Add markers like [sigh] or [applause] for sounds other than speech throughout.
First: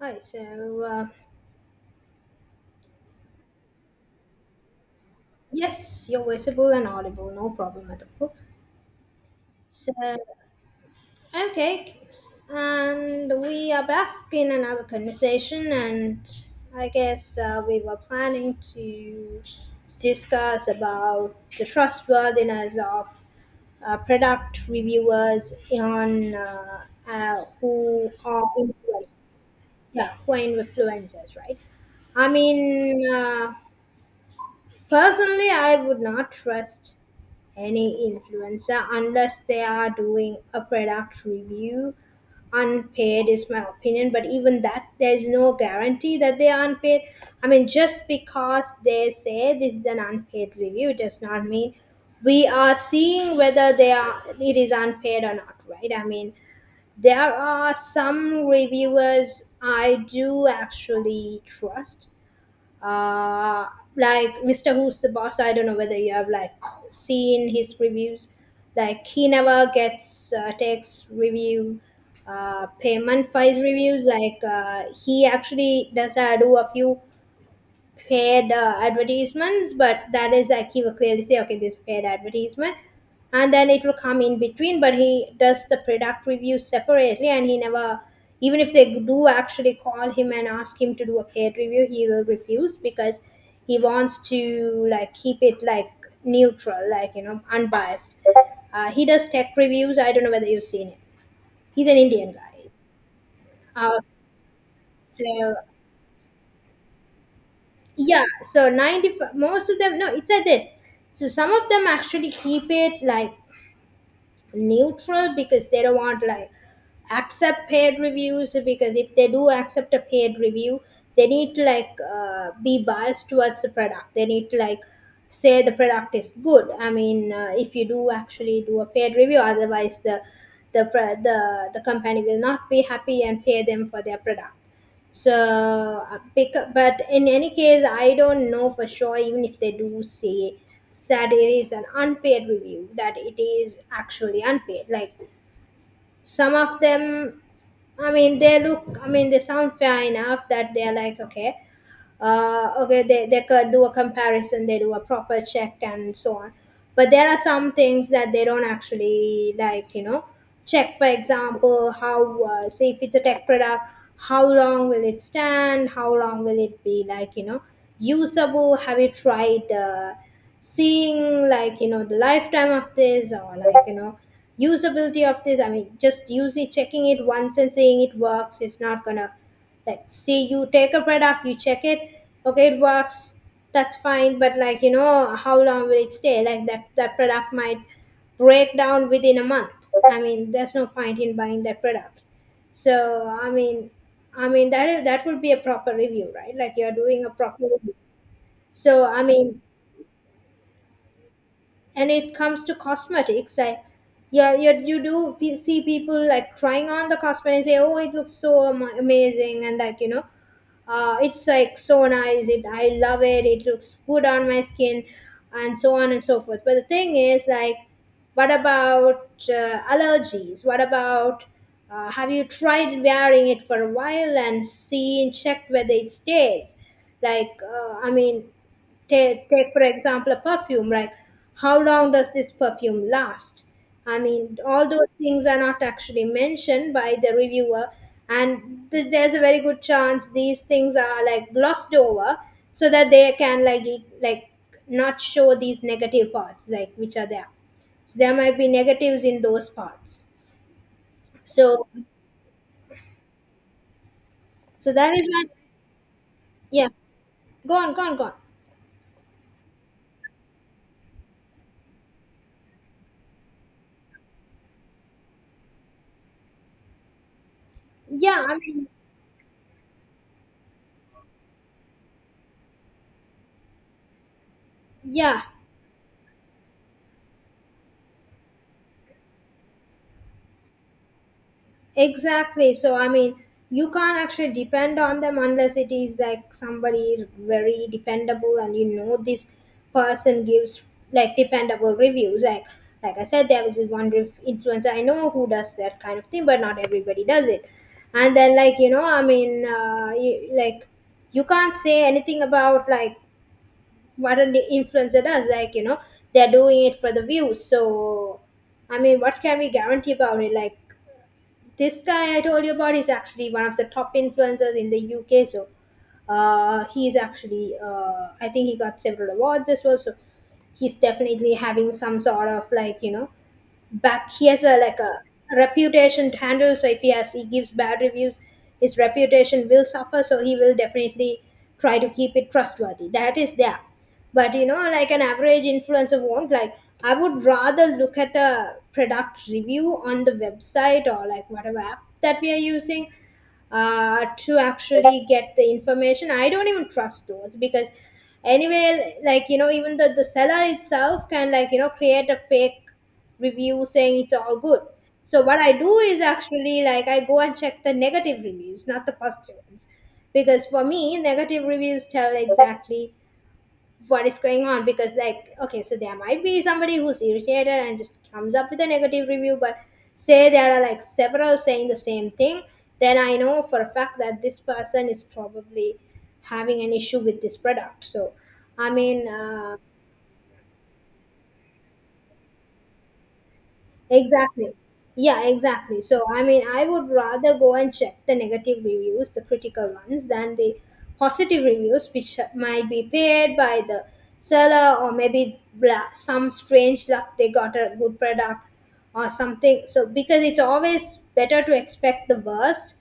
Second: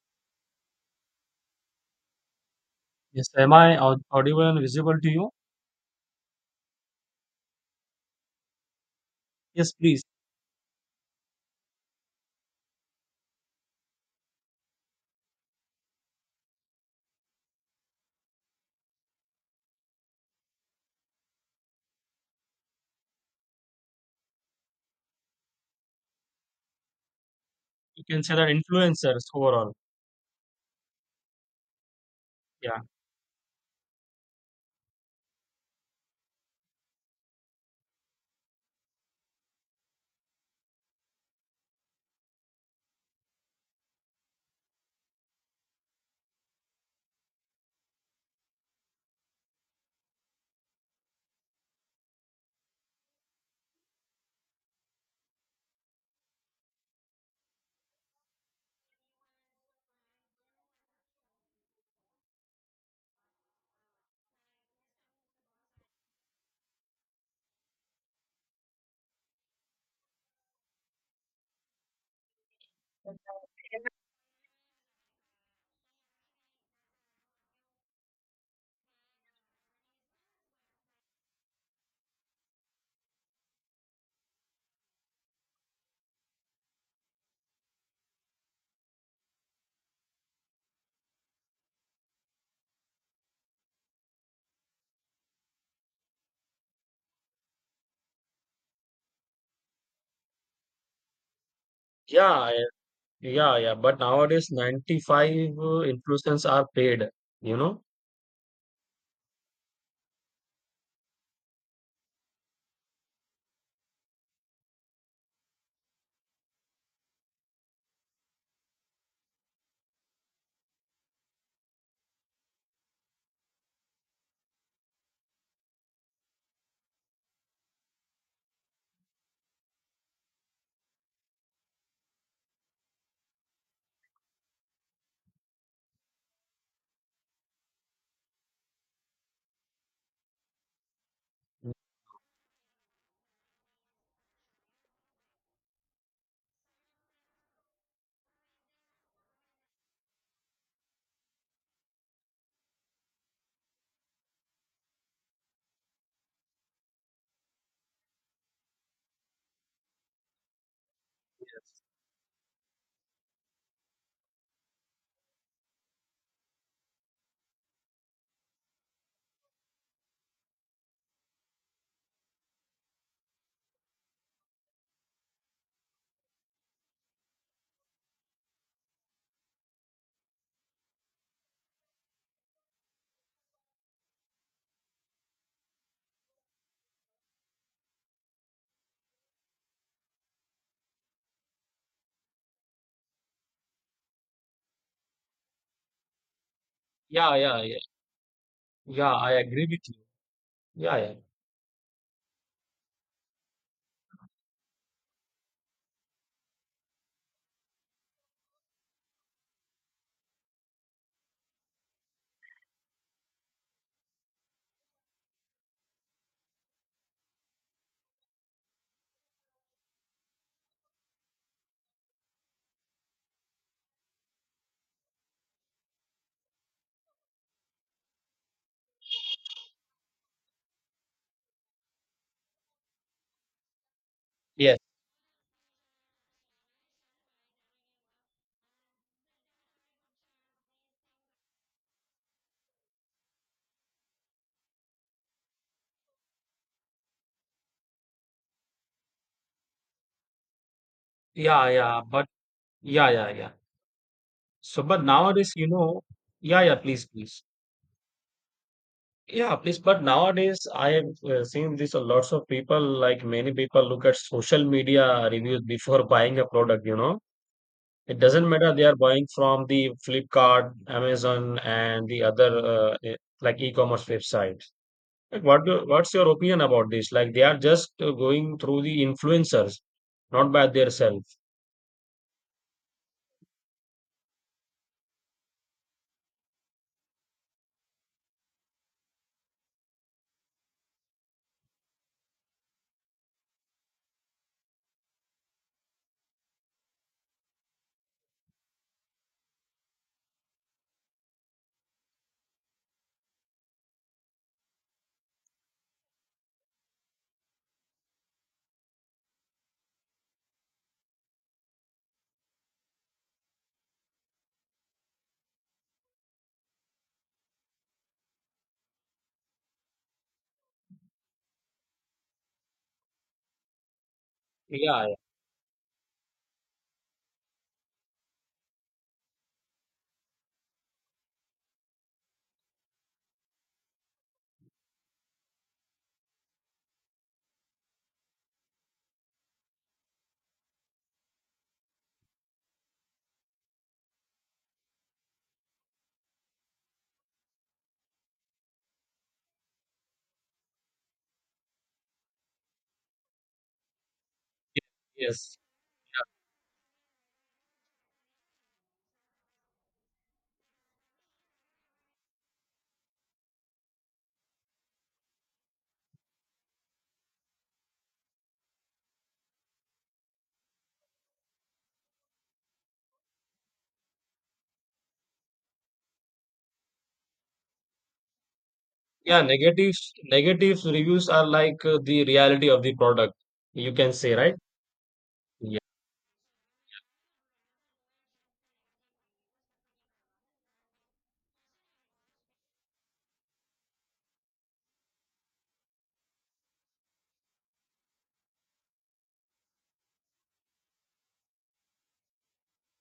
Hi, so Yes, am I audible and visible to you? yes, you're visible and audible, no problem at all. Yes, So, please. okay, and we are back in another conversation, and I guess we were planning to discuss about the trustworthiness of product reviewers on uh, You who can say that are influ- influencers overall. yeah, who are influencers, right? I Yeah. mean, personally, I would not trust any influencer unless they are doing a product review. Unpaid is my opinion, but even that, there's no guarantee that they are unpaid. I mean, just because they say this is an unpaid review does not mean we are seeing whether they are it is unpaid or not, right? I mean, there are some reviewers I do actually trust, uh, like Mr. Who's the Boss. I don't know whether you have like seen his reviews. Like he never gets takes review payment for his reviews. Like he actually does do a few paid advertisements, but that is like he will clearly say, okay, this is paid advertisement. And then it will come in between, but he does the product review separately and he never, even if they do actually call him and ask him to do a paid review, he will refuse because he wants to like keep it like neutral, like, you know, unbiased. He does tech reviews. I don't know whether you've seen him. He's an Yeah, Indian I- guy. yeah. Uh, But nowadays, 95 so influencers are paid, you know? yeah, so 90, most of them, no, it's like this. So some of them actually keep it like neutral because they don't want like accept paid reviews, because if they do accept a paid review, they need to like be biased towards the product. They need to like say the product is good. I mean, if you do actually do a paid review, otherwise the pro- the company will not be happy and pay them for their product. So pick, but in any case, I don't know for sure, even if they do say that it is an unpaid review, that it is actually unpaid. Like some of them, I mean, they look, I mean, they sound fair enough that they're like, okay, okay, they could do a comparison, they do a proper check and so on. But there are some things that they don't actually like, you know, check, for example, how, say, if it's a tech product, how long will it stand? How long will it be like, you know, usable? Have you tried seeing like you know the lifetime of this, or like you know usability of this? I mean, just using, checking it once and saying it works is not gonna, like, say you take a product, you check it, okay, it works, that's fine, but like you know, how long will it stay like that? That product might break down within a month. I mean, there's no point in buying that product. So I mean, I mean that is, that would be a proper review, right? Like you're doing a Yeah, yeah, proper yeah. review. So Yeah, I I mean, agree with you. Yeah, yeah. and it comes to cosmetics, I, yeah, yeah, you do see people like trying on the cosmetic and say, oh, it looks so amazing, and like you know, it's like so nice, it, I love it, it looks good on my skin and so on and so forth, but the thing is like, what about allergies? What about, have you tried wearing it for a while and see and check whether it stays like, I mean, take for example a perfume, right? How long does this perfume last? I mean, Yes. all those things are not actually mentioned by the reviewer. And there's a very good chance these things are like glossed over so that they can like like not show these negative parts like which are there. So there might be negatives in those parts. Yeah, So, yeah. But yeah. So, so but that is when, nowadays, you know, yeah, yeah, please, please. go on, go on, go on, Yeah, please. But nowadays, I have seen this. Lots of people, like many people, look at social media reviews before [laughs] buying a product, you know? It yeah, doesn't I matter they mean, are buying from the Flipkart, Amazon, and the other like e-commerce websites. yeah. Like, what do, what's your opinion about this? Like they are just going through the influencers, not by themselves. Exactly. So, I mean, you can't actually depend on them unless it is like somebody very dependable and you know this person gives like dependable reviews. Like I said, there was this one influencer I know who does that kind of thing, but not everybody does it. And then, like, you know, I mean, you, like, you can't say anything about like what an influencer does. Like, you know, they're doing it for the views. So, I mean, what can we guarantee about it? Like, this guy I told you about is actually one of the top influencers in the UK. So he's actually, I think he got several awards as well. So he's definitely having some sort of like, you know, back, he has a like Yeah, a yeah, reputation to handle. So if he has, he gives bad reviews, his reputation will suffer, so he will definitely try to keep it trustworthy, that is there. But you know like an average influencer won't, like, I would rather look at a product review on the website or like whatever app that we are using to actually get the information. I don't even trust those because anyway, like you know, even the seller itself can like you know create a fake review saying it's all good. So yes. what I do is actually like I go and check the negative reviews, not the positive ones, because for me, negative reviews tell exactly what is going on, because like, okay, so there might be somebody who's irritated and just comes up with a negative review, but say there are like several saying the same thing, then I know for a fact that this person is probably having an issue with this product. So I mean, Yeah, negatives reviews are like the reality of the product, you can say, right? Exactly. Yeah, Yeah. exactly. So, I mean, I would rather go and check the negative reviews, the critical ones, than the positive reviews, which might be paid by the seller, or maybe some strange luck they got a good product or something. So, because it's always better to expect the worst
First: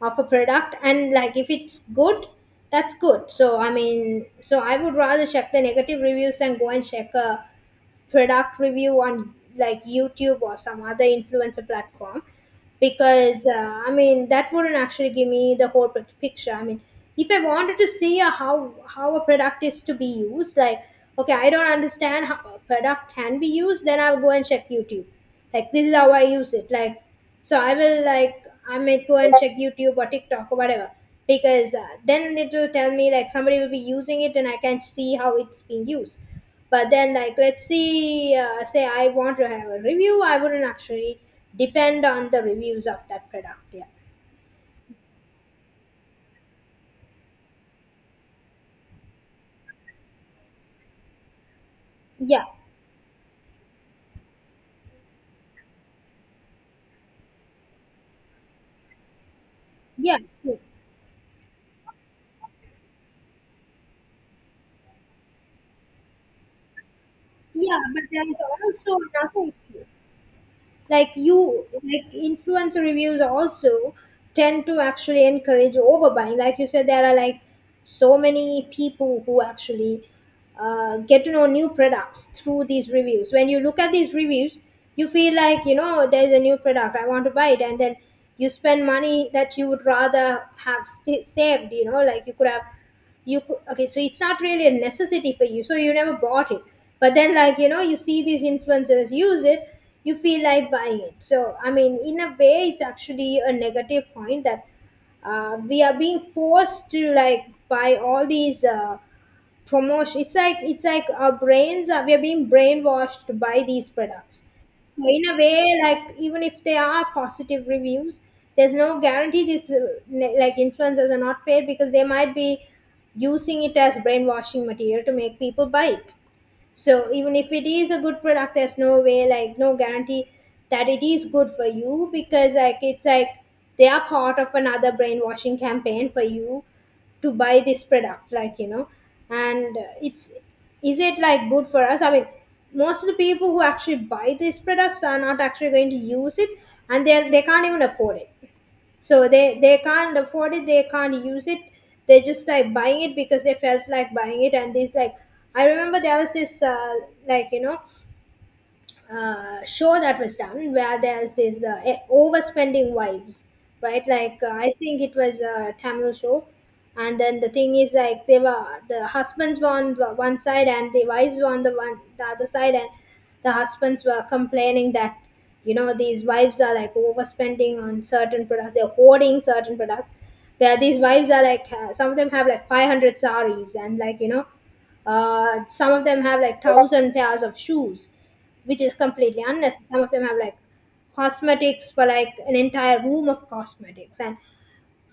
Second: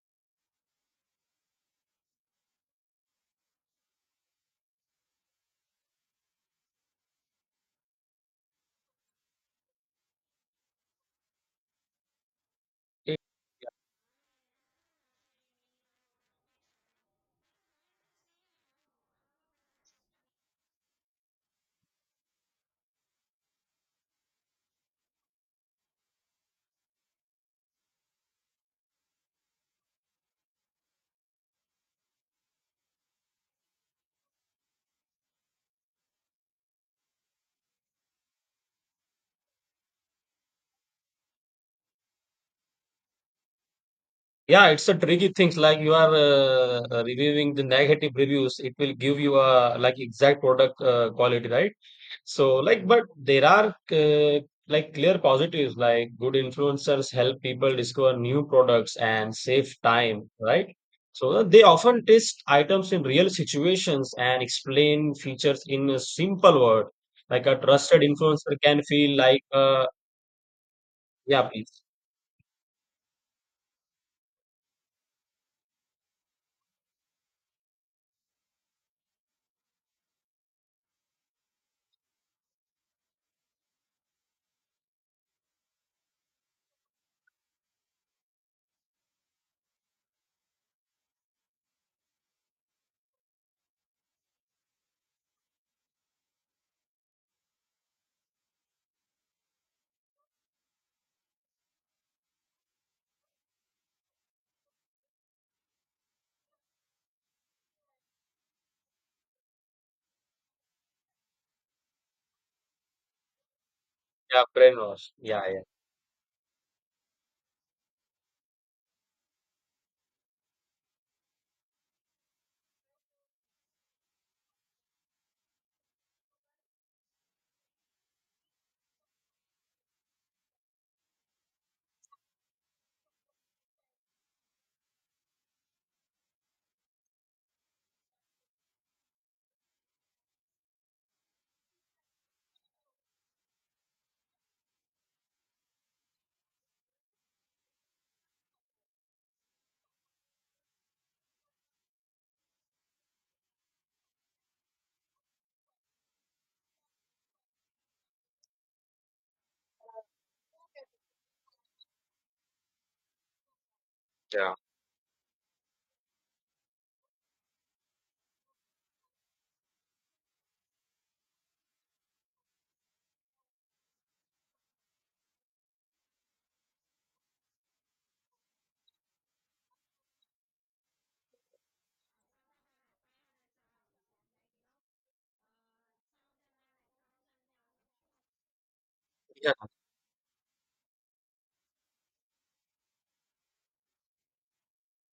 of a product, and like if it's good, that's good. So, I mean, so I would rather check the negative reviews than go and check a product review on like YouTube or some other influencer platform, because I mean that wouldn't actually give me the whole picture. I mean, if I wanted to see a, how a product is to be used, like okay, I don't understand how a product can be used, then I'll go and check YouTube. Like this is how I use it. Like so I will like, I may go and check YouTube or TikTok or whatever, because then it will tell me like somebody will be using it and I can see how it's being used. But then like let's see, say I want to have a review, I wouldn't actually depend on the reviews of that product. Yeah, Yeah, it's a tricky thing. Like you are reviewing the negative reviews, it will give you a like exact product quality, right? yeah, So like, but there are like clear positives. Like good influencers help people discover new products and save yeah, time, true. right? So they often test items in real situations and explain features in a simple word. Like a Yeah. trusted But there is influencer can also feel like, another issue, like yeah, you, please, like influencer reviews also tend to actually encourage overbuying. Like you said, there are like so many people who actually get to know new products through these reviews. When you look at these reviews, you feel like you know there's a new product, I want to buy it, and then you spend money that you would rather have saved, you know, like you could have, you could, okay, so it's not really a necessity for you, so you never bought it, but then like you know you see these influencers use it, you feel like buying it. So I mean, in a way it's actually a negative point that we are being forced to like buy all these promotion. It's like, it's like our brains are, we are being brainwashed by these products. yeah, So brainwash, in a yeah, yeah. way, like even if there are positive reviews, there's no guarantee these like influencers are not paid, because they might be using it as brainwashing material to make people buy it. So even if it is a good product, there's no way, like no guarantee that it is good for you, because like it's like they are part of another brainwashing campaign for you to buy this product, like you know. And it's, is it like good for us? I mean, most of the people who actually buy these products are not actually going to use it, and they can't even afford it, so they can't afford it, they can't use it, they're just like buying it because they felt like buying it, and these like, I remember there was this like you know, show that was done where there's this overspending vibes, right? Like Yeah. I think it was a Tamil show, and then the thing is like they were, the husbands were on the one side and the wives were on the one the other side, and the husbands were complaining that, you know, these wives are like overspending on certain products, they're hoarding certain products. Where these wives are like, some of them have like 500 saris, and like, you know, some of them have like 1,000 pairs of shoes, which is completely unnecessary. Some of them have like cosmetics for like an entire room of cosmetics. And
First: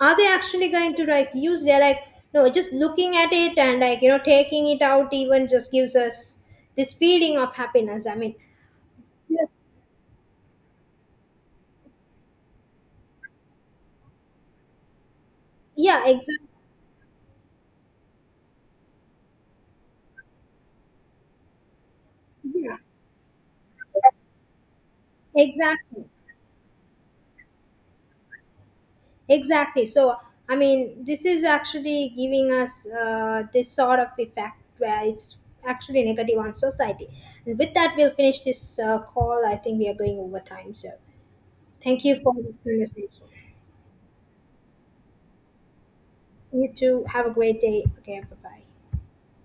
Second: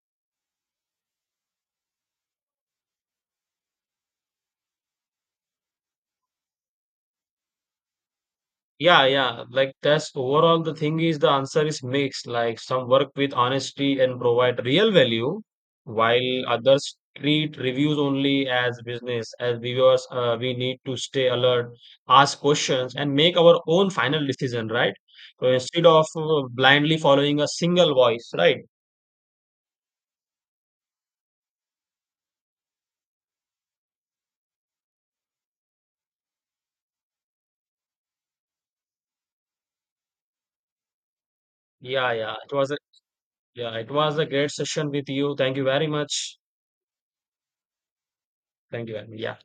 are they actually going to like use? They're like, no, just looking at it and like, you know, taking it out even just gives us this feeling of happiness. I mean, Yeah, yeah. Like that's overall the thing is the answer is mixed. Like some work with honesty and provide real value, yeah, while exactly. others treat reviews only as business. As viewers, we need to stay alert, ask Yeah, questions, and make our own final decision, right? So instead exactly. of blindly following a single voice, right? Exactly. So, I mean, this is actually giving us, this sort of effect where it's actually negative on society. And with that, we'll finish this call. I think we are going over time. So, thank Yeah, you for yeah. It this was a conversation. yeah, it was a great session with you. Thank you very much. You too. Have a great day. Okay, bye Thank bye. you. Very much. Yeah.